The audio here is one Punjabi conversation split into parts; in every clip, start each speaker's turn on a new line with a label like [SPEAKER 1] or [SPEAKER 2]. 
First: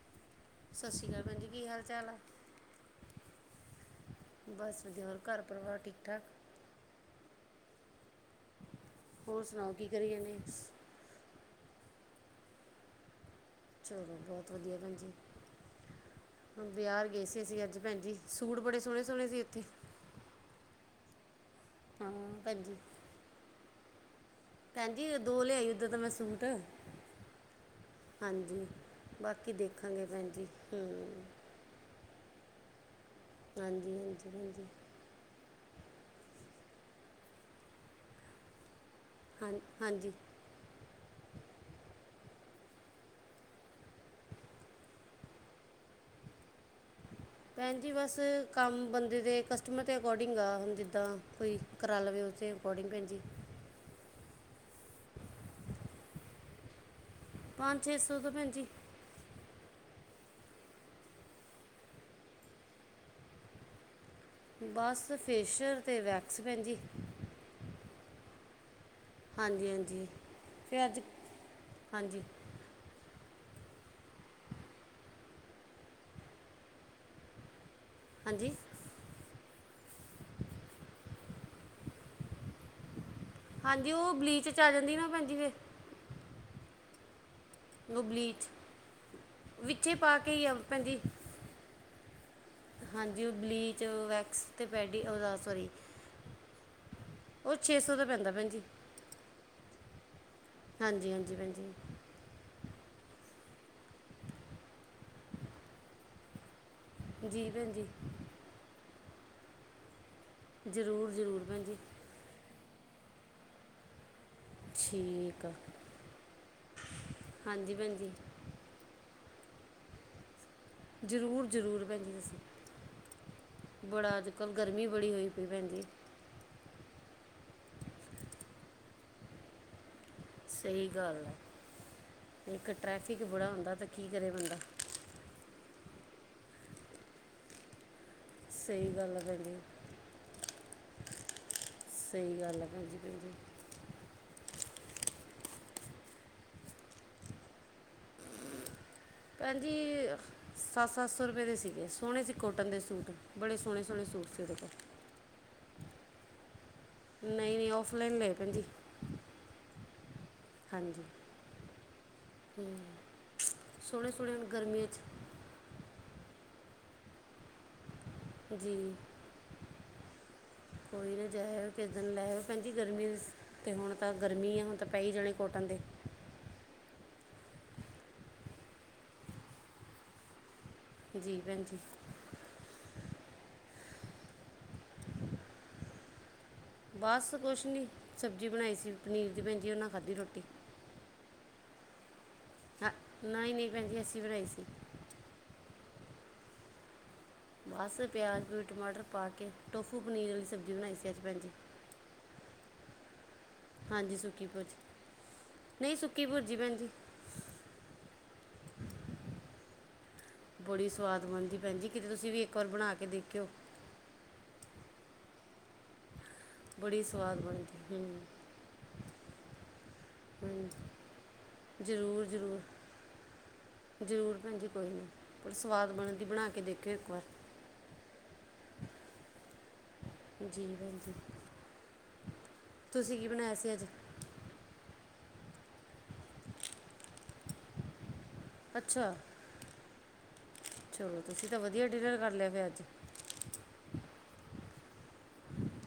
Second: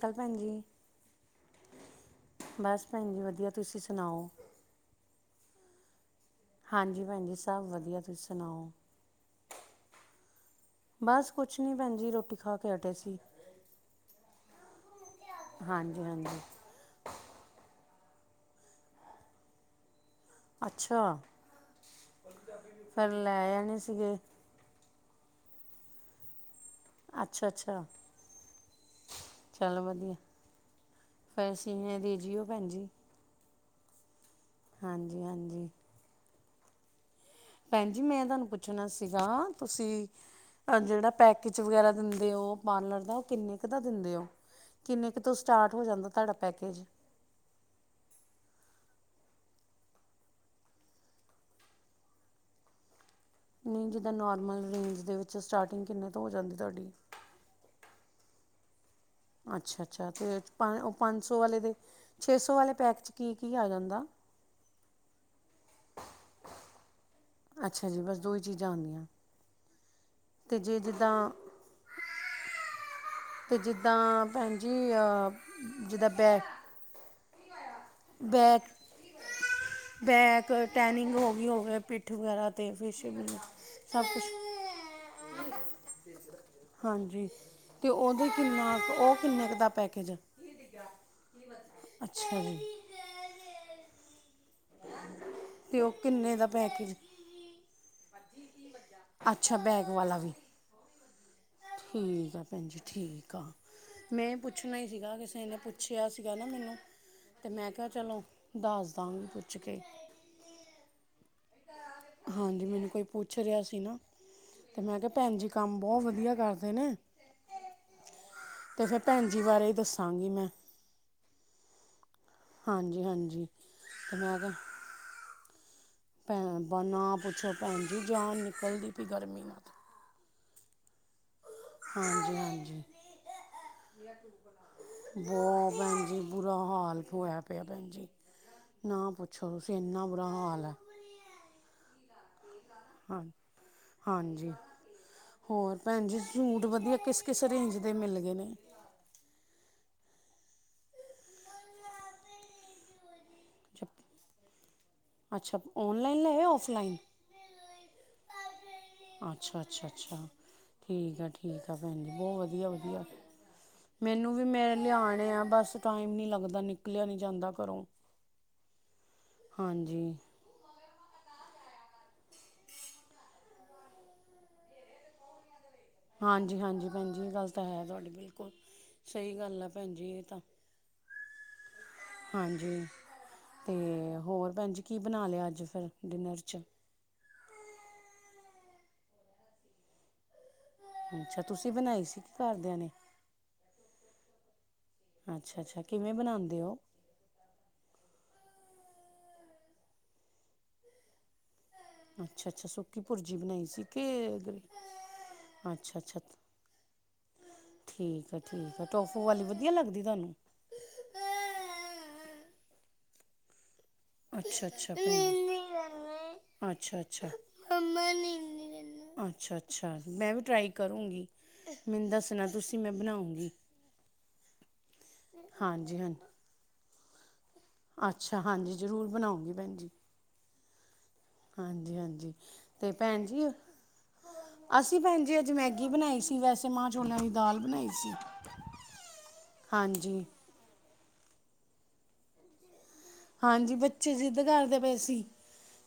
[SPEAKER 1] ਕੱਲ ਭੈਣ ਜੀ,
[SPEAKER 2] ਸਤਿ ਸ਼੍ਰੀ ਅਕਾਲ ਭੈਣ ਜੀ ਕੀ ਹਾਲ ਚਾਲ ਆ
[SPEAKER 1] ਬਸ ਭੈਣ ਜੀ ਵਧੀਆ। ਤੁਸੀਂ ਸੁਣਾਓ?
[SPEAKER 2] ਬਸ ਵਧੀਆ। ਹੋਰ, ਘਰ-ਪਰਿਵਾਰ ਠੀਕ-ਠਾਕ?
[SPEAKER 1] ਹਾਂਜੀ, ਭੈਣ ਜੀ। ਸਭ ਵਧੀਆ, ਤੁਸੀਂ ਸੁਣਾਓ?
[SPEAKER 2] ਹੋਰ ਸੁਣਾਓ, ਕੀ ਕਰੀ ਜਾਂਨੇੇ?
[SPEAKER 1] ਬਸ ਕੁਛ ਨੀ ਭੈਣਜੀ, ਰ੍ਹੋਟੀ ਖਾਕੇ ਹਟੇ ਸੀ।
[SPEAKER 2] ਚਲੋ, ਬਹੁਤ ਵਧੀਆ ਭੈਣ ਜੀ।
[SPEAKER 1] ਹਾਂਜੀ-ਹਾਂਜੀ।
[SPEAKER 2] ਬਯਾਰ ਗਏ ਸੀ ਅਸੀਂ, ਅੱਜ ਭੈਣਜੀ। ਸੂਟ ਬੜੇ ਸੋਹਣੇ-ਸੋਹਣੇ ਸੀ ਇੱਥੇ।
[SPEAKER 1] ਅੱਛਾ!
[SPEAKER 2] ਹਾਂ, ਭੈਣਜੀ।
[SPEAKER 1] ਫੇਰ, ਲੈ ਆਣੇ ਸੀਗੇ।
[SPEAKER 2] ਭੈਣ ਜੀ, ਦੋ ਲਿਆਈ ਓਦਾਂ ਤਾਂ, ਮੈਂ ਸੂਟ।
[SPEAKER 1] ਅੱਛਾ ਅੱਛਾ
[SPEAKER 2] ਹਾਂਜੀ। ਬਾਕੀ ਦੇਖਾਂਗੇ ਭੈਣ ਜੀ, ਹੂੰ।
[SPEAKER 1] ਪੈਸੇ ਵੀ ਹੈਦੇ ਜਿਓ ਭੈਣ ਜੀ,
[SPEAKER 2] ਹਾਂਜੀ, ਹਾਂਜੀ, ਹਾਂਜੀ।
[SPEAKER 1] ਹਾਂਜੀ-ਹਾਂਜੀ। ਭੈਣ ਜੀ, ਮੈਂ ਤੁਹਾਨੂੰ ਪੁੱਛਣਾ ਸੀਗਾ,
[SPEAKER 2] ਹਾਂ
[SPEAKER 1] ਤੁਸੀਂ
[SPEAKER 2] ਹਾਂਜੀ
[SPEAKER 1] ਆ ਜਿਹੜਾ ਪੈਕੇਜ ਵਗੈਰਾ ਦਿੰਦੇ ਓ ਪਾਰਲਰ ਦਾ, ਉਹ ਕਿੰਨੇ ਕੁ ਦਾ ਦਿੰਦੇ ਓ? ਕਿੰਨੇ ਕੁ ਤੋਂ ਸਟਾਰਟ ਹੋ ਜਾਂਦਾ, ਤੁਹਾਡਾ ਪੈਕੇਜ?
[SPEAKER 2] ਭੈਣ ਜੀ ਬਸ, ਕੰਮ ਬੰਦੇ ਦੇ ਕਸਟਮਰ ਦੇ ਅਕੋਡਿੰਗ ਆ। ਹੁਣ ਜਿੱਦਾਂ, ਕੋਈ ਕਰਾਲਵੇ ਉਸਦੇ ਅਕੋਡਿੰਗ ਭੈਣ ਜੀ।
[SPEAKER 1] ਨਹੀਂ, ਜਿੱਦਾਂ ਨੋਰਮਲ ਰੇਂਜ ਦੇ ਵਿੱਚ ਸਟਾਰਟਿੰਗ ਕਿੰਨੇ ਤੋਂ ਹੋ ਜਾਂਦੀ ਤੁਹਾਡੀ?
[SPEAKER 2] ਪੰਜ-ਛੇ ਸੌ, ਤੋਂ ਭੈਣ ਜੀ।
[SPEAKER 1] ਅੱਛਾ-ਅੱਛਾ, ਅਤੇ ਪੰਜ ਉਹ ਪੰਜਸੌ, ਵਾਲੇ ਦੇ ਛੇਸੋ ਵਾਲੇ ਪੈਕ'ਚ ਕੀ-ਕੀ ਆ ਜਾਂਦਾ?
[SPEAKER 2] ਬਸ, ਫੇਸ਼ੀਅਲ ਤੇ ਵੈਕਸ ਭੈਣ ਜੀ।
[SPEAKER 1] ਅੱਛਾ ਜੀ, ਬਸ ਦੋਹੀ ਚੀਜ਼ਾਂ ਆਂਦੀਆਂ।
[SPEAKER 2] ਹਾਂਜੀ-ਹਾਂਜੀ, ਫਿਰ ਅੱਜ, ਹਾਂਜੀ।
[SPEAKER 1] ਲ [inaudible] ਤੇ ਜਿੱਦਾਂ ਭੈਣ ਜੀ, ਜਿੱਦਾਂ ਬੈਗ
[SPEAKER 2] ਹਾਂਜੀ
[SPEAKER 1] ਬੈਕ ਬੈਕ, ਟੈਨਿੰਗ ਹੋ ਗਈ ਹੋਵੇ, ਪਿੱਠ ਵਗੈਰਾ ਤੇ ਫੇਸ਼
[SPEAKER 2] ਹਾਂਜੀ, ਉਹ ਬਲੀਚ'ਚ ਆ ਜਾਂਦੀ ਨਾ, ਭੈਣਜੀ ਫਿਰ।
[SPEAKER 1] ਹਾਂਜੀ। ਅਤੇ
[SPEAKER 2] ਉਹ
[SPEAKER 1] ਉਹਦੇ
[SPEAKER 2] ਬਲੀਚ
[SPEAKER 1] ਕਿੰਨਾ ਕੁ, ਉਹ ਕਿੰਨਾ ਕੁ ਦਾ
[SPEAKER 2] ਵਿੱਚੇ
[SPEAKER 1] ਪੈਕੇਜ ਏ?
[SPEAKER 2] ਪਾ ਕੇ ਹੀ ਆ ਭੈਣ ਜੀ
[SPEAKER 1] ਅੱਛਾ ਜੀ!
[SPEAKER 2] ਹਾਂਜੀ, ਉਹ ਬਲੀਚ, ਵੈਕਸ ਅਤੇ ਪੈਡੀ ਓਦਾ ਸੌਰੀ‌।
[SPEAKER 1] ਉਹ ਕਿੰਨੇ ਦਾ ਪੈਕੇਜ
[SPEAKER 2] ਉਹ, ਛੇ-ਸੋ ਦਾ ਪੈਂਦਾ ਭੈਣਜੀ।
[SPEAKER 1] ਅੱਛਾ, ਬੈਗ ਵਾਲਾ ਵੀ।
[SPEAKER 2] ਹਾਂਜੀ-ਹਾਂਜੀ, ਭੈਣ ਜੀ।
[SPEAKER 1] ਠੀਕ ਆ ਭੈਣ ਜੀ, ਠੀਕ ਆ। ''ਮੈਂ ਪੁੱਛਣਾ ਹੀ ਸੀਗਾ, ਕਿਸੇ ਨੇ ਪੁੱਛਿਆ ਸੀਗਾ ਨਾ ਮੈਨੂੰ। ਤੇ,
[SPEAKER 2] ਜੀ
[SPEAKER 1] ਮੈਂ
[SPEAKER 2] ਭੈਣ ਜੀ
[SPEAKER 1] ਕਿਹਾ ਚਲੋ ਦੱਸਦਾਂ ਪੁੱਛਕੇ।
[SPEAKER 2] ਜ਼ਰੂਰ-ਜ਼ਰੂਰ ਭੈਣ ਜੀ।
[SPEAKER 1] ਹਾਂਜੀ, ਮੈਨੂੰ ਕੋਈ ਪੁੱਛ ਰਿਹਾ ਸੀ ਨਾ। ਤੇ, ਮੈਂ ਕਿਹਾ ਭੈਣ
[SPEAKER 2] ਠੀਕ
[SPEAKER 1] ਜੀ
[SPEAKER 2] ਆ
[SPEAKER 1] ਕੰਮ ਬਹੁਤ ਵਧੀਆ ਕਰਦੇ ਨੇ।
[SPEAKER 2] ਹਾਂਜੀ ਭੈਣ ਜੀ
[SPEAKER 1] ਤੇ ਫਿਰ, ਭੈਣ ਜੀ ਬਾਰੇ ਈ ਦੱਸਾਂਗੀ, ਮੈਂ।
[SPEAKER 2] ਜ਼ਰੂਰ -ਜ਼ਰੂਰ ਭੈਣ ਜੀ
[SPEAKER 1] ਹਾਂਜੀ ਹਾਂਜੀ
[SPEAKER 2] ਤੁਸੀ। ਬੜਾ
[SPEAKER 1] ਤੇ
[SPEAKER 2] ਅੱਜ
[SPEAKER 1] ਮੈਂ ਕਿਹਾ
[SPEAKER 2] -ਕਲ ਗਰਮੀ ਬੜੀ ਹੋਈ ਪਈ ਪੈਂਦੀ।
[SPEAKER 1] ਭੈਣ ਬ ਨਾ ਪੁੱਛੋ ਭੈਣ ਜੀ ਜਾਨ ਨਿਕਲਦੀ ਪਈ ਗਰਮੀ ਨਾਲ।
[SPEAKER 2] ਸਹੀ ਗੱਲ ਹੈ,
[SPEAKER 1] ਹਾਂਜੀ
[SPEAKER 2] ਇੱਕ
[SPEAKER 1] ਹਾਂਜੀ
[SPEAKER 2] ਟਰੈਫਿਕ ਬੜਾ ਹੁੰਦਾ। ਤਾਂ ਕੀ ਕਰੇ ਬੰਦਾ?
[SPEAKER 1] ਬਹੁਤ ਭੈਣ ਜੀ, ਬੁਰਾ ਹਾਲ ਹੋਇਆ ਪਿਆ ਭੈਣ ਜੀ।
[SPEAKER 2] ਸਹੀ
[SPEAKER 1] ਨਾ
[SPEAKER 2] ਗੱਲ ਹੈ ਭੈਣ
[SPEAKER 1] ਪੁੱਛੋ
[SPEAKER 2] ਜੀ
[SPEAKER 1] ਤੁਸੀ ਇੰਨਾ ਬੁਰਾ ਹਾਲ ਆ।
[SPEAKER 2] ਸਹੀ ਗੱਲ ਆ।
[SPEAKER 1] ਹਾਂ ਹਾਂਜੀ। ਹੋਰ ਭੈਣ ਜੀ ਸੂਟ ਵਧੀਆ ਕਿਸ -ਕਿਸ ਰੇਂਜ ਦੇ ਮਿਲ ਗਏ ਨੇ?
[SPEAKER 2] ਭੈਣ ਜੀ। ਸੱਤ -ਸੱਤ ਸੌ ਰੁਪਏ ਦੇ ਸੀਗੇ ਸੋਹਣੇ ਸੀ ਕੋਟਨ ਦੇ ਸੂਟ ਬੜੇ ਸੋਹਣੇ -ਸੋਹਣੇ ਸੂਟ ਸੀ ਉਹਦੇ ਕੋਲ।
[SPEAKER 1] ਅੱਛਾ ਔਨਲਾਈਨ ਲਏ ਹੈ ਜਾਂ ਔਫਲਾਈਨ?
[SPEAKER 2] ਨਹੀਂ- ਨਹੀਂ ਔਫਲਾਈਨ ਲਏ ਭੈਣ ਜੀ।
[SPEAKER 1] ਅੱਛਾ- ਅੱਛਾ- ਅੱਛਾ
[SPEAKER 2] ਹਾਂਜੀ
[SPEAKER 1] ਠੀਕ ਆ, ਠੀਕ ਆ ਭੈਣ ਜੀ ਬਹੁਤ ਵਧੀਆ- ਵਧੀਆ।
[SPEAKER 2] ਸੋਹਣੇ ਸੋਹਣੇ
[SPEAKER 1] ਮੈਨੂੰ ਵੀ
[SPEAKER 2] ਹੁਣ
[SPEAKER 1] ਮੇ
[SPEAKER 2] ਗਰਮੀਆਂ 'ਚ
[SPEAKER 1] ਲਿਆਉਣੇ ਆ ਬਸ ਟਾਈਮ ਨੀ ਲੱਗਦਾ ਨਿਕਲਿਆ ਨੀ ਜਾਂਦਾ ਘਰੋਂ
[SPEAKER 2] ਜੀ
[SPEAKER 1] ਹਾਂਜੀ
[SPEAKER 2] ਕੋਈ ਨਾ ਜਾਇਓ ਕਿੱਦਣ ਲੈ ਆਓ ਭੈਣਜੀ ਗਰਮੀ ਤੇ ਹੁਣ ਤਾਂ ਗਰਮੀ ਆ ਹੁਣ ਤਾਂ ਪੈ ਹੀ ਜਾਣੇ ਕੋਟਨ ਦੇ
[SPEAKER 1] ਹਾਂਜੀ- ਹਾਂਜੀ ਭੈਣ ਜੀ ਇਹ ਗੱਲ ਤਾਂ ਹੈ ਤੁਹਾਡੀ ਬਿਲਕੁਲ, ਸਹੀ ਗੱਲ ਆ ਭੈਣ ਜੀ ਇਹ ਤਾਂ
[SPEAKER 2] ਜੀ ਭੈਣਜੀ
[SPEAKER 1] ਹਾਂਜੀ ਤੇ ਹੋਰ ਭੈਣ ਜੀ ਕੀ ਬਣਾ ਲਿਆ ਅੱਜ ਫਿਰ, ਡਿਨਰ ਚ
[SPEAKER 2] ਬਸ ਕੁਛ ਨਹੀਂ, ਸਬਜ਼ੀ ਬਣਾਈ ਸੀ ਪਨੀਰ ਦੀ ਭੈਣ ਜੀ ਉਹਨਾਂ ਖਾਧੀ ਰੋਟੀ
[SPEAKER 1] ਅੱਛਾ ਤੁਸੀਂ ਬਣਾਈ ਸੀ, ਕੀ ਘਰਦਿਆਂ ਨੇ
[SPEAKER 2] ਹਾਂ ਨਹੀਂ -ਨਹੀਂ ਭੈਣ ਜੀ, ਅਸੀਂ ਬਣਾਈ ਸੀ
[SPEAKER 1] ਅੱਛਾ -ਅੱਛਾ ਕਿਵੇਂ ਬਣਾਉਂਦੇ ਹੋ
[SPEAKER 2] ਬਸ ਪਿਆਜ਼- ਪਿਯੂਜ, ਟਮਾਟਰ ਪਾ ਕੇ ਟੋਫੂ ਪਨੀਰ ਵਾਲੀ ਸਬਜ਼ੀ ਬਣਾਈ ਸੀ ਅੱਜ ਭੈਣ ਜੀ
[SPEAKER 1] ਅੱਛਾ -ਅੱਛਾ ਸੁੱਕੀ ਭੁਰਜੀ ਬਣਾਈ ਸੀ
[SPEAKER 2] ਹਾਂਜੀ
[SPEAKER 1] ਕੇ,
[SPEAKER 2] ਸੁੱਕੀ ਭੁਰਜੀ ਨਹੀਂ
[SPEAKER 1] ਅੱਛਾ- ਅੱਛਾ
[SPEAKER 2] ਸੁੱਕੀ ਭੁਰਜੀ ਭੈਣ ਜੀ
[SPEAKER 1] ਠੀਕ ਹੈ ਠੀਕ ਆ ਟੋਫੂ ਵਾਲੀ ਵਧੀਆ ਲੱਗਦੀ ਤੁਹਾਨੂੰ
[SPEAKER 2] ਬੜੀ ਸੁਆਦ ਬਣਦੀ ਭੈਣ ਜੀ ਕਿਤੇ ਤੁਸੀਂ ਵੀ ਇੱਕ ਵਾਰ ਬਣਾ ਕੇ ਦੇਖਿਓ
[SPEAKER 1] ਅੱਛਾ -ਅੱਛਾ, ਅੱਛਾ -ਅੱਛਾ
[SPEAKER 2] ਬੜੀ ਸਵਾਦ ਬਣਦੀ ਹੂੰ
[SPEAKER 1] ਅੱਛਾ -ਅੱਛਾ, ਮੈਂ ਵੀ
[SPEAKER 2] ਹੂੰ
[SPEAKER 1] ਟਰਾਈ ਕਰੂੰਗੀ, ਮੈਨੂੰ
[SPEAKER 2] ਜ਼ਰੂਰ
[SPEAKER 1] ਦੱਸਣਾ ਤੁਸੀਂ
[SPEAKER 2] ਜ਼ਰੂਰ
[SPEAKER 1] ਮੈਂ ਬਣਾਉਗੀ
[SPEAKER 2] ਜ਼ਰੂਰ ਭੈਣ ਜੀ ਕੋਈ ਨਹੀਂ, ਪਰ ਸਵਾਦ
[SPEAKER 1] ਹਾਂ
[SPEAKER 2] ਬਣਦੀ ਬਣਾ ਕੇ ਦੇਖਿਓ ਇੱਕ ਵਾਰ
[SPEAKER 1] ਅੱਛਾ ਹਾਂਜੀ ਜ਼ਰੂਰ ਬਣਾਉਂਗੀ ਭੈਣ ਜੀ
[SPEAKER 2] ਜੀ ਭੈਣਜੀ
[SPEAKER 1] ਹਾਂਜੀ -ਹਾਂਜੀ ਤੇ ਭੈਣ ਜੀ
[SPEAKER 2] ਸੀ ਅੱਜ
[SPEAKER 1] ਅਸੀਂ ਭੈਣਜੀ ਅੱਜ ਮੈਗੀ ਬਣਾਈ ਸੀ ਵੈਸੇ ਮਾਂ ਛੋਲਿਆਂ ਦੀ ਦਾਲ ਬਣਾਈ ਸੀ
[SPEAKER 2] ਅੱਛਾ,
[SPEAKER 1] ਹਾਂਜੀ
[SPEAKER 2] ਚਲੋ ਤੁਸੀਂ ਤਾਂ ਵਧੀਆ ਡਿਨਰ ਕਰ ਲਿਆ ਫਿਰ ਅੱਜ
[SPEAKER 1] ਹਾਂਜੀ ਬੱਚੇ ਜਿਦ ਕਰਦੇ ਪਏ ਸੀ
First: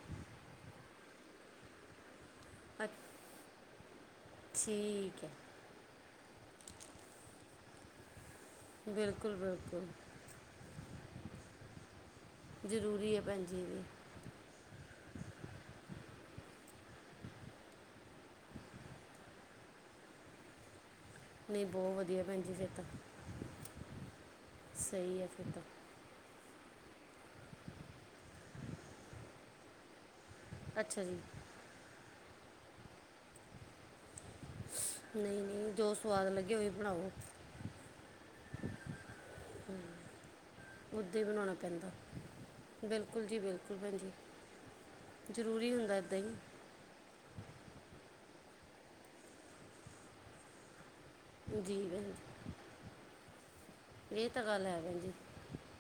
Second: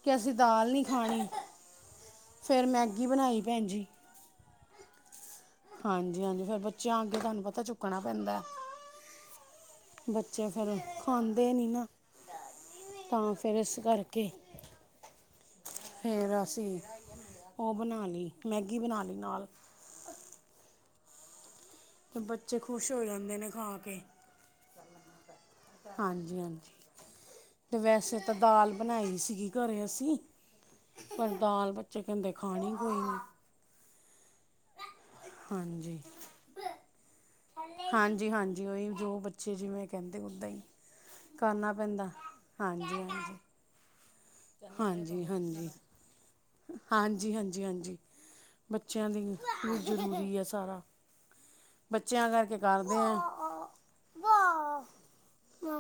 [SPEAKER 1] ਕਿ ਅਸੀਂ ਦਾਲ ਨਹੀਂ ਖਾਣੀ ਫਿਰ ਮੈਗੀ
[SPEAKER 2] ਅੱਛ-
[SPEAKER 1] ਬਣਾਈ ਭੈਣ ਜੀ
[SPEAKER 2] ਠੀਕ ਹੈ
[SPEAKER 1] ਹਾਂਜੀ -ਹਾਂਜੀ ਫਿਰ ਬੱਚਿਆਂ ਅੱਗੇ ਤੁਹਾਨੂੰ ਪਤਾ ਝੁਕਣਾ ਪੈਂਦਾ
[SPEAKER 2] ਬਿਲਕੁਲ ਬਿਲਕੁਲ
[SPEAKER 1] ਬੱਚੇ ਫਿਰ ਖਾਂਦੇ ਨੀ ਨਾ
[SPEAKER 2] ਜ਼ਰੂਰੀ ਹੈ
[SPEAKER 1] ਤਾਂ
[SPEAKER 2] ਭੈਣ
[SPEAKER 1] ਫਿਰ
[SPEAKER 2] ਜੀ ਇਹ
[SPEAKER 1] ਇਸ
[SPEAKER 2] ਵੀ
[SPEAKER 1] ਕਰਕੇ ਫੇਰ ਅਸੀਂ ਉਹ ਬਣਾ ਲਈ, ਮੈਗੀ ਬਣਾ ਲਈ ਨਾਲ
[SPEAKER 2] ਨਹੀਂ ਬਹੁਤ ਵਧੀਆ
[SPEAKER 1] ਕਿ
[SPEAKER 2] ਭੈਣ ਜੀ
[SPEAKER 1] ਬੱਚੇ
[SPEAKER 2] ਫਿਰ ਤਾਂ
[SPEAKER 1] ਖੁਸ਼ ਹੋ ਜਾਂਦੇ ਨੇ ਖਾ ਕੇ
[SPEAKER 2] ਸਹੀ ਹੈ ਫਿਰ ਤਾਂ
[SPEAKER 1] ਹਾਂਜੀ -ਹਾਂਜੀ ਤੇ ਵੈਸੇ ਤਾਂ ਦਾਲ ਬਣਾਈ ਸੀਗੀ ਘਰੇ ਅਸੀਂ
[SPEAKER 2] ਅੱਛਾ ਜੀ
[SPEAKER 1] ਪਰ ਦਾਲ ਬੱਚੇ ਕਹਿੰਦੇ ਖਾਣੀ ਕੋਈ ਨੀ
[SPEAKER 2] ਨਹੀਂ -ਨਹੀਂ, ਜੋ
[SPEAKER 1] ਹਾਂਜੀ
[SPEAKER 2] ਸਵਾਦ ਲੱਗੇ ਉਹ ਵੀ ਬਣਾਓ
[SPEAKER 1] ਹਾਂਜੀ- ਹਾਂਜੀ ਉਓਹੀ ਜੋ ਬੱਚੇ ਜਿਵੇਂ ਕਹਿੰਦੇ ਓਦਾਂ ਹੀ
[SPEAKER 2] ਉੱਦਾਂ ਹੀ ਬਣਾਉਣਾ
[SPEAKER 1] ਕਰਨਾ ਪੈਂਦਾ ਹਾਂਜੀ
[SPEAKER 2] ਬਿਲਕੁਲ ਜੀ
[SPEAKER 1] -ਹਾਂਜੀ
[SPEAKER 2] ਬਿਲਕੁਲ ਭੈਣ ਜੀ
[SPEAKER 1] ਹਾਂਜੀ ਹਾਂਜੀ
[SPEAKER 2] ਜ਼ਰੂਰੀ ਹੁੰਦਾ ਇੱਦਾਂ ਹੀ
[SPEAKER 1] ਹਾਂਜੀ -ਹਾਂਜੀ -ਹਾਂਜੀ ਬੱਚਿਆਂ ਦੀ ਜ਼ਰੂਰੀ ਹੈ ਸਾਰਾ
[SPEAKER 2] ਜੀ ਭੈਣ
[SPEAKER 1] ਬੱਚਿਆਂ ਕਰਕੇ ਕਰਦੇ ਹੈ
[SPEAKER 2] ਇਹ ਤਾਂ ਗੱਲ ਹੈ ਭੈਣ ਜੀ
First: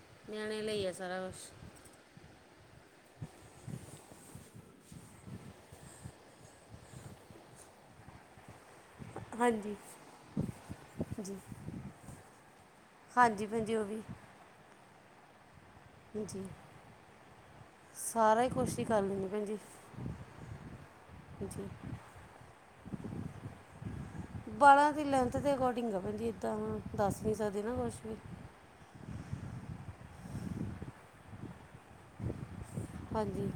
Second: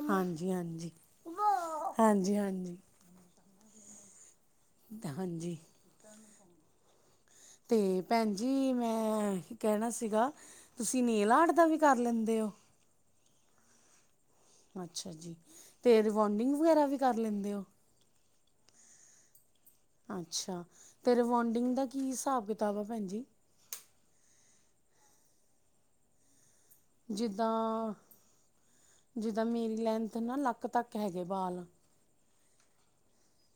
[SPEAKER 1] ਹਾਂਜੀ
[SPEAKER 2] ਨਿਆਣੇ ਲਈ ਆ
[SPEAKER 1] ਹਾਂਜੀ
[SPEAKER 2] ਸਾਰਾ ਕੁਛ
[SPEAKER 1] ਹਾਂਜੀ -ਹਾਂਜੀ ਹਾਂਜੀ ਤੇ ਭੈਣ ਜੀ ਮੈਂ ਅ ਕੀ
[SPEAKER 2] ਹਾਂਜੀ
[SPEAKER 1] ਕਹਿਣਾ ਸੀਗਾ ਤੁਸੀਂ ਨੇਲ
[SPEAKER 2] ਜੀ
[SPEAKER 1] ਆਟ ਦਾ ਵੀ ਕਰ ਲੈਂਦੇ ਹੋ
[SPEAKER 2] ਹਾਂਜੀ ਭੈਣਜੀ ਉਹ ਵੀ
[SPEAKER 1] ਅੱਛਾ ਜੀ ਅਤੇ
[SPEAKER 2] ਜੀ
[SPEAKER 1] ਰਿਬੋਂਡਿੰਗ ਵਗੈਰਾ ਵੀ ਕਰ ਲੈਂਦੇ ਹੋ
[SPEAKER 2] ਸਾਰਾ ਹੀ ਕੋਸ਼ਿ ਹੀ ਕਰ ਲੈਂਦੇ ਭੈਣਜੀ
[SPEAKER 1] ਅੱਛਾ ਅਤੇ ਰਵੋਂਡਿੰਗ ਦਾ ਕੀ ਹਿਸਾਬ ਕਿਤਾਬ ਆ ਭੈਣ ਜੀ
[SPEAKER 2] ਬਾਲਾਂ ਦੀ ਲੈਂਥ ਦੇ ਅਕੋਡਿੰਗ ਆ ਏਦਾਂ ਹਾਂ
[SPEAKER 1] ਜਿੱਦਾਂ ਜਿੱਦਾਂ ਮੇਰੀ ਲੈਂਥ ਨਾ ਲੱਕ ਤੱਕ ਹੈਗੇ ਬਾਲ
[SPEAKER 2] ਹਾਂਜੀ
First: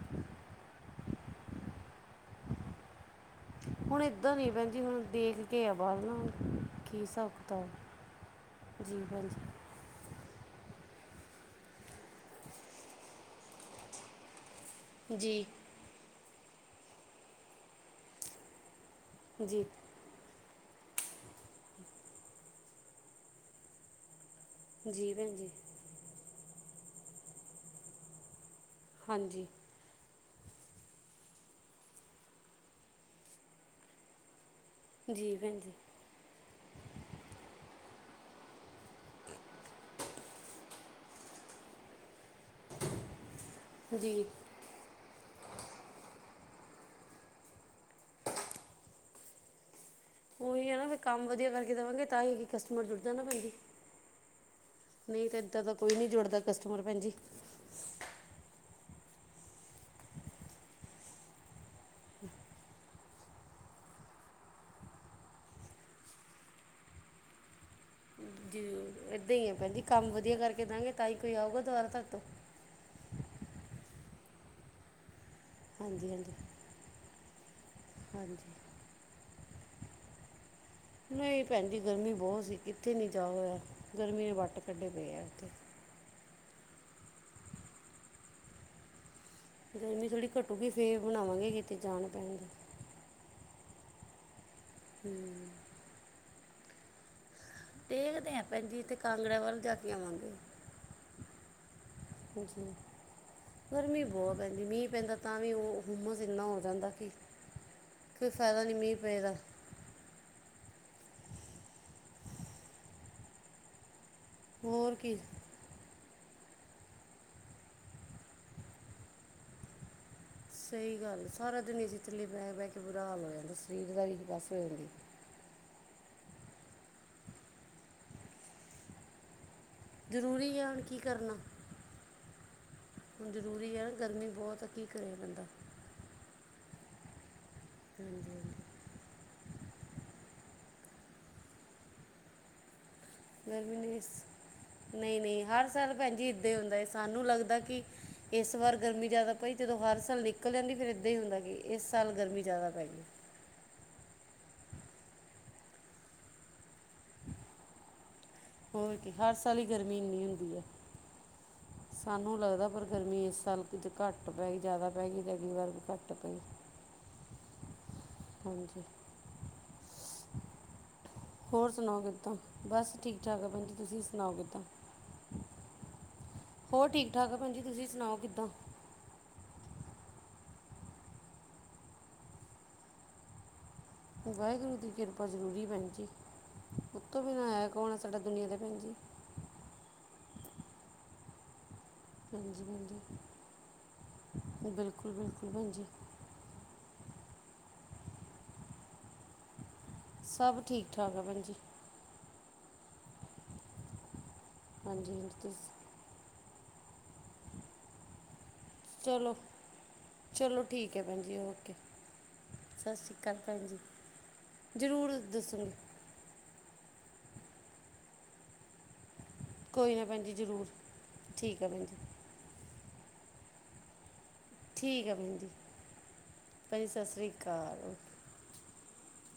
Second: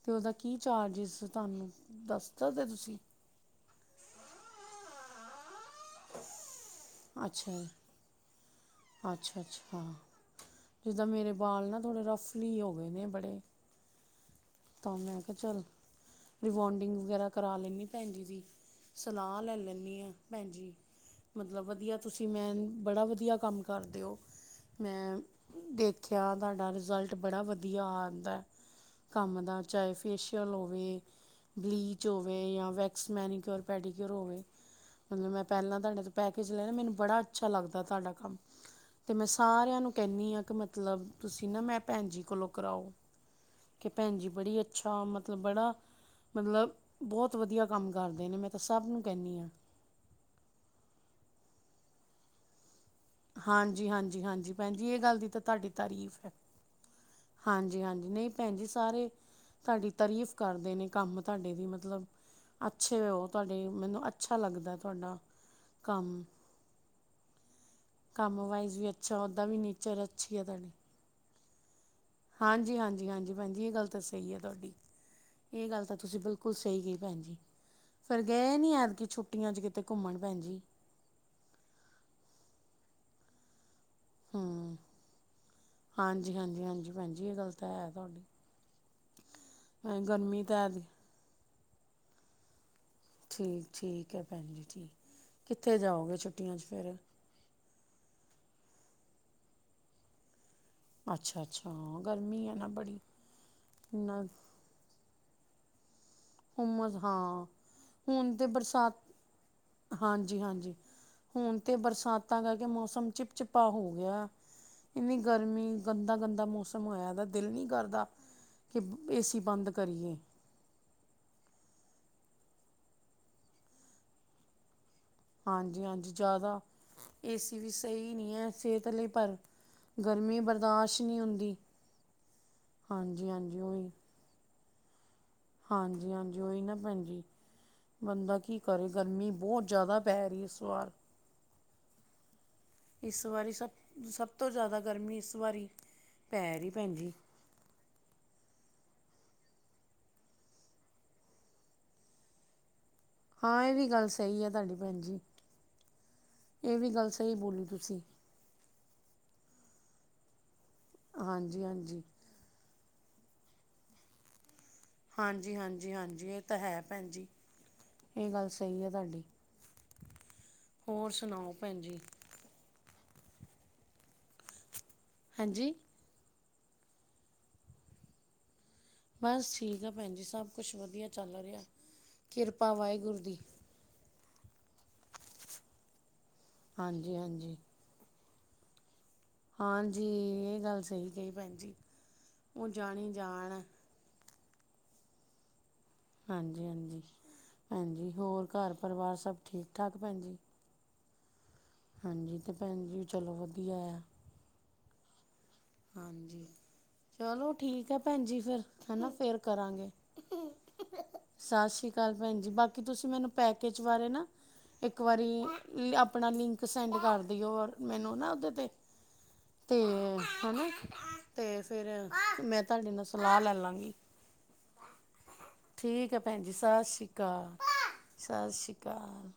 [SPEAKER 1] ਅਤੇ ਉਹਦਾ ਕੀ ਚਾਰਜਿਸ ਤੁਹਾਨੂੰ ਦੱਸ ਸਕਦੇ ਤੁਸੀਂ
[SPEAKER 2] ਹੁਣ ਇਦਾਂ ਨਹੀਂ ਭੈਣ ਜੀ ਹੁਣ ਦੇਖ ਕੇ ਆ ਬਾਲ ਨਾਲ ਕੀ ਹਿਸਾਬ
[SPEAKER 1] ਅੱਛਾ
[SPEAKER 2] ਕਿਤਾਬ ਜੀ ਭੈਣ
[SPEAKER 1] ਅੱਛਾ
[SPEAKER 2] ਜੀ
[SPEAKER 1] ਅੱਛਾ ਜਿੱਦਾਂ ਮੇਰੇ ਬਾਲ ਨਾ ਥੋੜ੍ਹੇ ਰਫਲੀ ਹੋ ਗਏ ਨੇ ਬੜੇ ਤਾਂ ਮੈਂ
[SPEAKER 2] ਜੀ
[SPEAKER 1] ਕਿਹਾ ਚੱਲ ਰਿਵਾਂਡਿੰਗ ਵਗੈਰਾ ਕਰਾ ਲੈਂਦੀ ਭੈਣ ਜੀ ਦੀ ਸਲਾਹ ਲੈ
[SPEAKER 2] ਜੀ
[SPEAKER 1] ਲੈਂਨੀ ਹਾਂ ਭੈਣਜੀ ਮਤਲਬ ਵਧੀਆ ਤੁਸੀਂ ਮੈ ਬੜਾ ਵਧੀਆ ਕੰਮ ਕਰਦੇ ਹੋ
[SPEAKER 2] ਜੀ
[SPEAKER 1] ਮੈਂ
[SPEAKER 2] ਭੈਣ ਜੀ
[SPEAKER 1] ਦੇਖਿਆ ਤੁਹਾਡਾ ਰਿਜ਼ਲਟ ਬੜਾ ਵਧੀਆ ਆ ਆਉਂਦਾ ਕੰਮ
[SPEAKER 2] ਹਾਂਜੀ
[SPEAKER 1] ਦਾ ਚਾਹੇ ਫੇਸ਼ੀਅਲ ਹੋਵੇ ਬਲਿਚ ਹੋਵੇ ਜਾਂ ਵੱਕ੍ਸ ਮੇਨਿਕਰ ਯਾ ਪੈਡੀਕਰੇ ਹੋਵੇ ਮਤਲਬ
[SPEAKER 2] ਜੀ
[SPEAKER 1] ਮੈ
[SPEAKER 2] ਭੈਣ ਜੀ
[SPEAKER 1] ਪਹਿਲਾ ਤਾਂ ਨੀਂ ਪੈਕੇਜ ਲੈ ਮੈਨੂੰ ਬੜਾ ਅੱਛਾ ਲੱਗਦਾ ਤੁਹਾਡਾ ਕੰਮ ਅਤੇ ਮੈਂ ਸਾਰਿਆਂ ਨੂੰ ਕਹਿੰਦੀ ਹਾਂ ਕਿ ਮਤਲਬ ਤੁਸੀਂ ਨਾ ਮੈਂ ਭੈਣ ਜੀ ਕੋਲੋਂ ਕਰਾਓ ਕਿ ਭੈਣ
[SPEAKER 2] ਜੀ
[SPEAKER 1] ਜ ਬੜੀਛੀ ਅੱਛਾ ਮਤਲਬ ਬੜਾ ਮਤਲਬ ਬਹੁਤ ਵਧੀਆ ਕੰਮ ਕਰਦੇ ਨੇ ਮੈਂ ਤਾਂ ਸਭ ਨੂੰ ਕਹਿੰਦੀ ਹਾਂ
[SPEAKER 2] ਉਹੀ ਹੈ ਨਾ ਫਿਰ ਕੰਮ ਵਧੀਆ ਕਰਕੇ ਦੇਵਾਂਗੇ ਤਾਂ ਹੀ ਕਸਟਮਰ ਜੁੜਦਾ ਨਾ ਭੈਣ ਜ
[SPEAKER 1] ਹਾਂਜੀ ਹਾਂਜੀ ਹਾਂਜੀ ਭੈਣ ਜੀ ਇਹ ਗੱਲ ਦੀ
[SPEAKER 2] ਨਹੀਂ ਤਾਂ ਏਦਾਂ
[SPEAKER 1] ਤੁਹਾਡੀ
[SPEAKER 2] ਦਾ ਕੋਈ ਨੀ
[SPEAKER 1] ਤਾਰੀਫ਼ ਹੈ
[SPEAKER 2] ਜੁੜਦਾ ਕਸਟਮਰ ਭੈਣ ਜੀ
[SPEAKER 1] ਹਾਂਜੀ ਹਾਂਜੀ ਨਹੀਂ ਭੈਣ ਜੀ ਸਾਰੇ ਤੁਹਾਡੀ ਤਾਰੀਫ਼ ਕਰਦੇ ਨੇ ਕੰਮ ਤੁਹਾਡੇ ਦੀ ਮਤਲਬ ਮਤਲਬ ਅੱਛੇ ਉਹ ਤੁਹਾਡੇ ਮੈਨੂੰ ਅੱਛਾ ਲੱਗਦਾ ਤੁਹਾਡਾ ਕੰਮ ਕੰਮ
[SPEAKER 2] ਜੀ
[SPEAKER 1] ਵਾਈਜ਼ ਵੀ ਅੱਛਾ
[SPEAKER 2] ਇੱਦਾਂ
[SPEAKER 1] ਉੱਦਾਂ
[SPEAKER 2] ਹੀ ਹੈ
[SPEAKER 1] ਵੀ
[SPEAKER 2] ਭੈਣ ਜੀ
[SPEAKER 1] ਨੇਚਰ
[SPEAKER 2] ਕੰਮ ਵਧੀਆ
[SPEAKER 1] ਅੱਛੀ ਹੈ
[SPEAKER 2] ਕਰਕੇ
[SPEAKER 1] ਤੁਹਾਡੀ
[SPEAKER 2] ਦਵਾਂਗੇ ਤਾਂ ਹੀ ਕੋਈ ਆਊਗਾ ਦੁਬਾਰਾ ਤੁਰ ਤੋਂ
[SPEAKER 1] ਹਾਂਜੀ ਹਾਂਜੀ ਹਾਂਜੀ ਭੈਣ ਜੀ ਇਹ ਗੱਲ ਤਾਂ ਸਹੀ ਹੈ ਤੁਹਾਡੀ ਇਹ ਗੱਲ ਤਾਂ
[SPEAKER 2] ਹਾਂਜੀ
[SPEAKER 1] ਤੁਸੀਂ
[SPEAKER 2] ਹਾਂਜੀ
[SPEAKER 1] ਬਿਲਕੁਲ ਸਹੀ ਕਹੀ ਭੈਣ ਜੀ ਫੇਰ
[SPEAKER 2] ਹਾਂਜੀ
[SPEAKER 1] ਗਏ ਨੀ ਆਦਕੀ ਛੁੱਟੀਆਂ ਚ ਕਿਤੇ ਘੁੰਮਣ ਭੈਣ ਜੀ
[SPEAKER 2] ਨਹੀਂ ਭੈਣ ਜੀ ਗਰਮੀ ਬਹੁਤ ਸੀ ਇੱਥੇ ਨਹੀਂ ਜਾ ਹੋਇਆ ਗਰਮੀ ਦੇ ਵੱਟ
[SPEAKER 1] ਹੂੰ
[SPEAKER 2] ਕੱਢੇ ਪਏ ਆ ਉੱਥੇ
[SPEAKER 1] ਹਾਂਜੀ ਹਾਂਜੀ ਹਾਂਜੀ ਭੈਣ ਜ ਇਹ ਗੱਲ ਤਾਂ ਹੈ ਤੁਹਾਡੀ ਐ
[SPEAKER 2] ਗਰਮੀ ਥੋੜ੍ਹੀ
[SPEAKER 1] ਤਾਂ
[SPEAKER 2] ਘੱਟੂਗੀ
[SPEAKER 1] ਹੈ।
[SPEAKER 2] ਫੇਰ ਬਣਾਵਾਂਗੇ ਕਿਤੇ ਜਾਣ ਪੈਣ ਦਾ
[SPEAKER 1] ਠੀਕ ਠੀਕ ਹੈ ਭੈਣ ਜੀ ਠੀਕ
[SPEAKER 2] ਹਮ
[SPEAKER 1] ਕਿੱਥੇ ਜਾਓਗੇ ਛੁੱਟੀਆਂ 'ਚ ਫਿਰ
[SPEAKER 2] ਦੇਖ ਦੇ ਹੈ ਭੈਜੀ ਅਤੇ ਕਾਂਗੜਿਆਂ ਵੱਲ ਜਾ ਕੇ ਆਵਾਂਗੇ
[SPEAKER 1] ਅੱਛਾ ਅੱਛਾ ਗਰਮੀ ਹੈ ਨਾ ਬੜੀ
[SPEAKER 2] ਗਰਮੀ
[SPEAKER 1] ਨਾ
[SPEAKER 2] ਬਹੁਤ ਪੈਂਦੀ ਮੀਂਹ ਪੈਂਦਾ ਤਾਂ ਵੀ ਉਹ ਹੁੁੰਮਸ ਇੰਨਾ ਹੋ ਜਾਂਦਾ
[SPEAKER 1] ਹੁਮਸ
[SPEAKER 2] ਕਿ
[SPEAKER 1] ਹਾਂ
[SPEAKER 2] ਕੋਈ
[SPEAKER 1] ਹੁਣ ਤੇ
[SPEAKER 2] ਫਾਇਦਾ ਨਹੀਂ ਮੀਂਹ
[SPEAKER 1] ਬਰਸਾਤ
[SPEAKER 2] ਪਏਦਾ
[SPEAKER 1] ਹਾਂਜੀ ਹਾਂਜੀ ਹੁਣ ਤੇ ਬਰਸਾਤਾਂ ਕਹਿ ਕੇ ਮੌਸਮ ਚਿਪ ਚਿਪਾ ਹੋ ਗਿਆ
[SPEAKER 2] ਹੋਰ
[SPEAKER 1] ਇੰਨੀ
[SPEAKER 2] ਕੀ
[SPEAKER 1] ਗਰਮੀ ਗੰਦਾ-ਗੰਦਾ ਮੌਸਮ ਹੋਇਆ ਦਾ, ਦਿਲ ਨ੍ਹੀਂ ਕਰਦਾ ਕਿ ਏ ਸੀ ਬੰਦ ਕਰੀਏ।
[SPEAKER 2] ਸਹੀ ਗੱਲ। ਸਾਰਾ ਦਿਨ ਅ ਏਸੀ ਥੱਲੇ ਬਹਿ ਕੇ, ਬਹਿ ਕੇ ਬੁਰਾ ਹਾਲ ਹੋ ਜਾਂਦਾ। ਸਰੀਰ ਦਾ ਵੀ ਬੱਸ ਹੋ ਜਾਂਦੀ।
[SPEAKER 1] ਹਾਂਜੀ ਹਾਂਜੀ, ਜ਼ਿਆਦਾ ਏਸੀ ਵੀ ਸਹੀ ਨਹੀਂ ਏ ਸਿਹਤ ਲਈ ਪਰ ਗਰਮੀ
[SPEAKER 2] ਜ਼ਰੂਰੀ ਹੈ ਹੁਣ ਕੀ
[SPEAKER 1] ਬਰਦਾਸ਼ਤ ਨਹੀਂ
[SPEAKER 2] ਕਰਨਾ?
[SPEAKER 1] ਹੁੰਦੀ ਹਾਂਜੀ
[SPEAKER 2] ਹੁਣ
[SPEAKER 1] ਹਾਂਜੀ
[SPEAKER 2] ਜ਼ਰੂਰੀ ਆ
[SPEAKER 1] ਉਹੀ
[SPEAKER 2] ਗਰਮੀ ਬਹੁਤ ਕੀ ਕਰੇ ਬੰਦਾ
[SPEAKER 1] ਹਾਂਜੀ ਹਾਂਜੀ, ਓਹੀ ਨਾ ਭੈਣ ਜੀ। ਬੰਦਾ ਕੀ ਕਰੇ ਗਰਮੀ ਬਹੁਤ ਜ਼ਿਆਦਾ ਪੈ ਰਹੀ ਇਸ ਵਾਰ। ਇਸ ਵਾਰੀ ਸਭ
[SPEAKER 2] ਗਰਮੀ ਨੇਂ ਇ
[SPEAKER 1] ਸਭ ਤੋਂ ਜ਼ਿਆਦਾ ਗਰਮੀ
[SPEAKER 2] ਨਈਂ
[SPEAKER 1] ਇਸ
[SPEAKER 2] ਨਈਂ,
[SPEAKER 1] ਵਾਰੀ
[SPEAKER 2] ਹਰ ਸਾਲ ਭੈਣ ਜੀ ਇਦਾਂ ਈ
[SPEAKER 1] ਪੈ ਰਹੀ
[SPEAKER 2] ਹੁੰਦਾ ਐ,
[SPEAKER 1] ਭੈਣ ਜੀ
[SPEAKER 2] ਸਾਨੂੰ ਲੱਗਦਾ ਕਿ ਇਸ ਵਾਰ ਗਰਮੀ ਜ਼ਿਆਦਾ ਪਈ, ਜਦੋਂ ਹਰ ਸਾਲ ਨਿਕਲ ਜਾਂਦੀ ਫੇਰ ਏਦਾਂ ਹੀ ਹੁੰਦਾ ਕਿ ਇਸ ਸਾਲ ਗਰਮੀ ਜ਼ਿਆਦਾ ਪੈਗੀ।
[SPEAKER 1] ਹਾਂ ਇਹ ਵੀ ਗੱਲ ਸਹੀ ਐ ਤੁਹਾਡੀ ਭੈਣ ਜੀ, ਇਹ ਵੀ ਗੱਲ ਸਹੀ ਬੋਲੀ ਤੁਸੀਂ
[SPEAKER 2] ਹੋਰ ਕੀ? ਹਰ ਸਾਲ ਹੀ ਗਰਮੀ ਇੰਨੀ ਹੁੰਦੀ ਆ।
[SPEAKER 1] ਹਾਂਜੀ ਹਾਂਜੀ।
[SPEAKER 2] ਸਾਨੂੰ ਲੱਗਦਾ ਪਰ ਗਰਮੀ ਇਸ ਸਾਲ ਕੁਝ ਘੱਟ ਪੈ ਗਈ, ਜ਼ਿਆਦਾ ਪੈ ਗਈ, ਤੇ ਅਗਲੀ ਵਾਰ ਵੀ ਘੱਟ ਪਈ।
[SPEAKER 1] ਹੈਂ ਭੈਣਜੀ।
[SPEAKER 2] ਹਾਂਜੀ,
[SPEAKER 1] ਹੋਰ ਸੁਣਾਓ
[SPEAKER 2] ਹੋਰ
[SPEAKER 1] ਭੈਣ ਜੀ
[SPEAKER 2] ਸੁਣਾਓ ਕਿੱਦਾਂ? ਬਸ, ਠੀਕ-ਠਾਕ ਆ ਪੈਂਜੀ, ਤੁਸੀ ਸੁਨਾਓ ਕਿੱਦਾਂ?
[SPEAKER 1] ਹਾਂਜੀ।
[SPEAKER 2] [unintelligible] ਹੋਰ, ਠੀਕ-ਠਾਕ ਆ ਪੈਂਜੀ, ਤੁਸੀ ਸੁਨਾਓ ਕਿੱਦਾਂ?
[SPEAKER 1] ਬਸ, ਠੀਕ ਆ ਪੈਂਜੀ। ਸਭ ਕੁੱਛ ਵਦੀਆ ਚੱਲ ਰੇਆ, ਕਿਰਪਾ ਵਾਹਿਗੁਰੂ ਦੀ।
[SPEAKER 2] ਵਾਹਿਗੁਰੂ ਦੀ ਕਿਰਪਾ ਜ਼ਰੂਰੀ ਏ ਪੈਂਜੀ,
[SPEAKER 1] ਹਾਂਜੀ
[SPEAKER 2] ਉੱਤੋ ਬਿਨਾਂ
[SPEAKER 1] ਹਾਂਜੀ
[SPEAKER 2] ਆਯਾ ਕੌਨ ਸਾਡਾ ਦੁਨੀਆ ਤੇ ਪੈਂਜੀ।
[SPEAKER 1] ਹਾਂਜੀ, ਏ ਗੱਲ ਸਈ ਕਈ ਪੈਂਜੀ।
[SPEAKER 2] ਹਾਂਜੀ
[SPEAKER 1] ਓ
[SPEAKER 2] ਭੈਣ ਜੀ
[SPEAKER 1] ਜਾਣੀ-ਜਾਣ ਐ।
[SPEAKER 2] ਬਿਲਕੁਲ, ਬਿਲਕੁਲ ਪੈੰਜੀ।
[SPEAKER 1] ਹਾਂਜੀ, ਹਾਂਜੀ, ਹਾਂਜੀ ਹੋਰ ਘਰ ਪਰਿਵਾਰ ਸਭ ਠੀਕ-ਠਾਕ ਪੈਂਜੀ?
[SPEAKER 2] ਠੀਕ-ਠਾਕ ਆ, ਪੈਂਜੀ।
[SPEAKER 1] ਹਾਂਜੀ, ਤੇ ਪੈਂਜੀ ਚਲੋ ਵਦੀਐ।
[SPEAKER 2] ਹਾਂਜੀ, ਹਾਂਜੀ ਤੁਸ
[SPEAKER 1] ਹਾਂਜੀ, ਚਲੋ ਠੀਕ ਐ ਪੈਂਜੀ ਫੇਰ ਹਨਾਂ!
[SPEAKER 2] ਚਲੋ
[SPEAKER 1] ਫੇਰ ਕਰਾਂਗੇ।
[SPEAKER 2] ਚਲੋ ਠੀਕ ਹੈ
[SPEAKER 1] [unintelligible]
[SPEAKER 2] ਭੈਣ ਜੀ ਓਕੇ
[SPEAKER 1] ਸਾਸਰੀ ਕਾਲ ਪੈਂਜੀ, ਬਾਕੀ
[SPEAKER 2] ਸਤਿ
[SPEAKER 1] ਤੁਸੀ
[SPEAKER 2] ਸ਼੍ਰੀ
[SPEAKER 1] ਮੈਨੂੰ
[SPEAKER 2] ਅਕਾਲ ਭੈਣ ਜੀ
[SPEAKER 1] ਪੈਕੇਜ ਬਾਰੇ ਨਾਂ ਇੱਕ
[SPEAKER 2] ਜ਼ਰੂਰ ਦੱਸੂੰਗੀ
[SPEAKER 1] ਵਾਰੀ ਅਪਣਾ ਲਿੰਕ ਸੈਂਡ ਕਰ ਦਈਓ ਮੈਨੂੰ ਨਾਂ ਉਦੇ ਤੇ ਤੇ
[SPEAKER 2] ਕੋਈ ਨਾਂ ਪੈਂਜੀ ਜ਼ਰੂਰ,
[SPEAKER 1] ਹਨਾ ਤੇ
[SPEAKER 2] ਠੀਕ ਐ, ਪੈਂਜੀ।
[SPEAKER 1] ਫਿਰ ਮੈਂ ਤਾਡੇ ਨਾਲ ਸਲਾਹ ਲੈ ਲਾਂਗੀ।
[SPEAKER 2] ਠੀਕ ਐ, ਪੈਂਜੀ।
[SPEAKER 1] ਠੀਕ ਐ, ਪੈਂਜੀ। ਸਾਸੀ ਕਾਲ, [unintelligible] ਸਾਸੀ ਕਾਲ।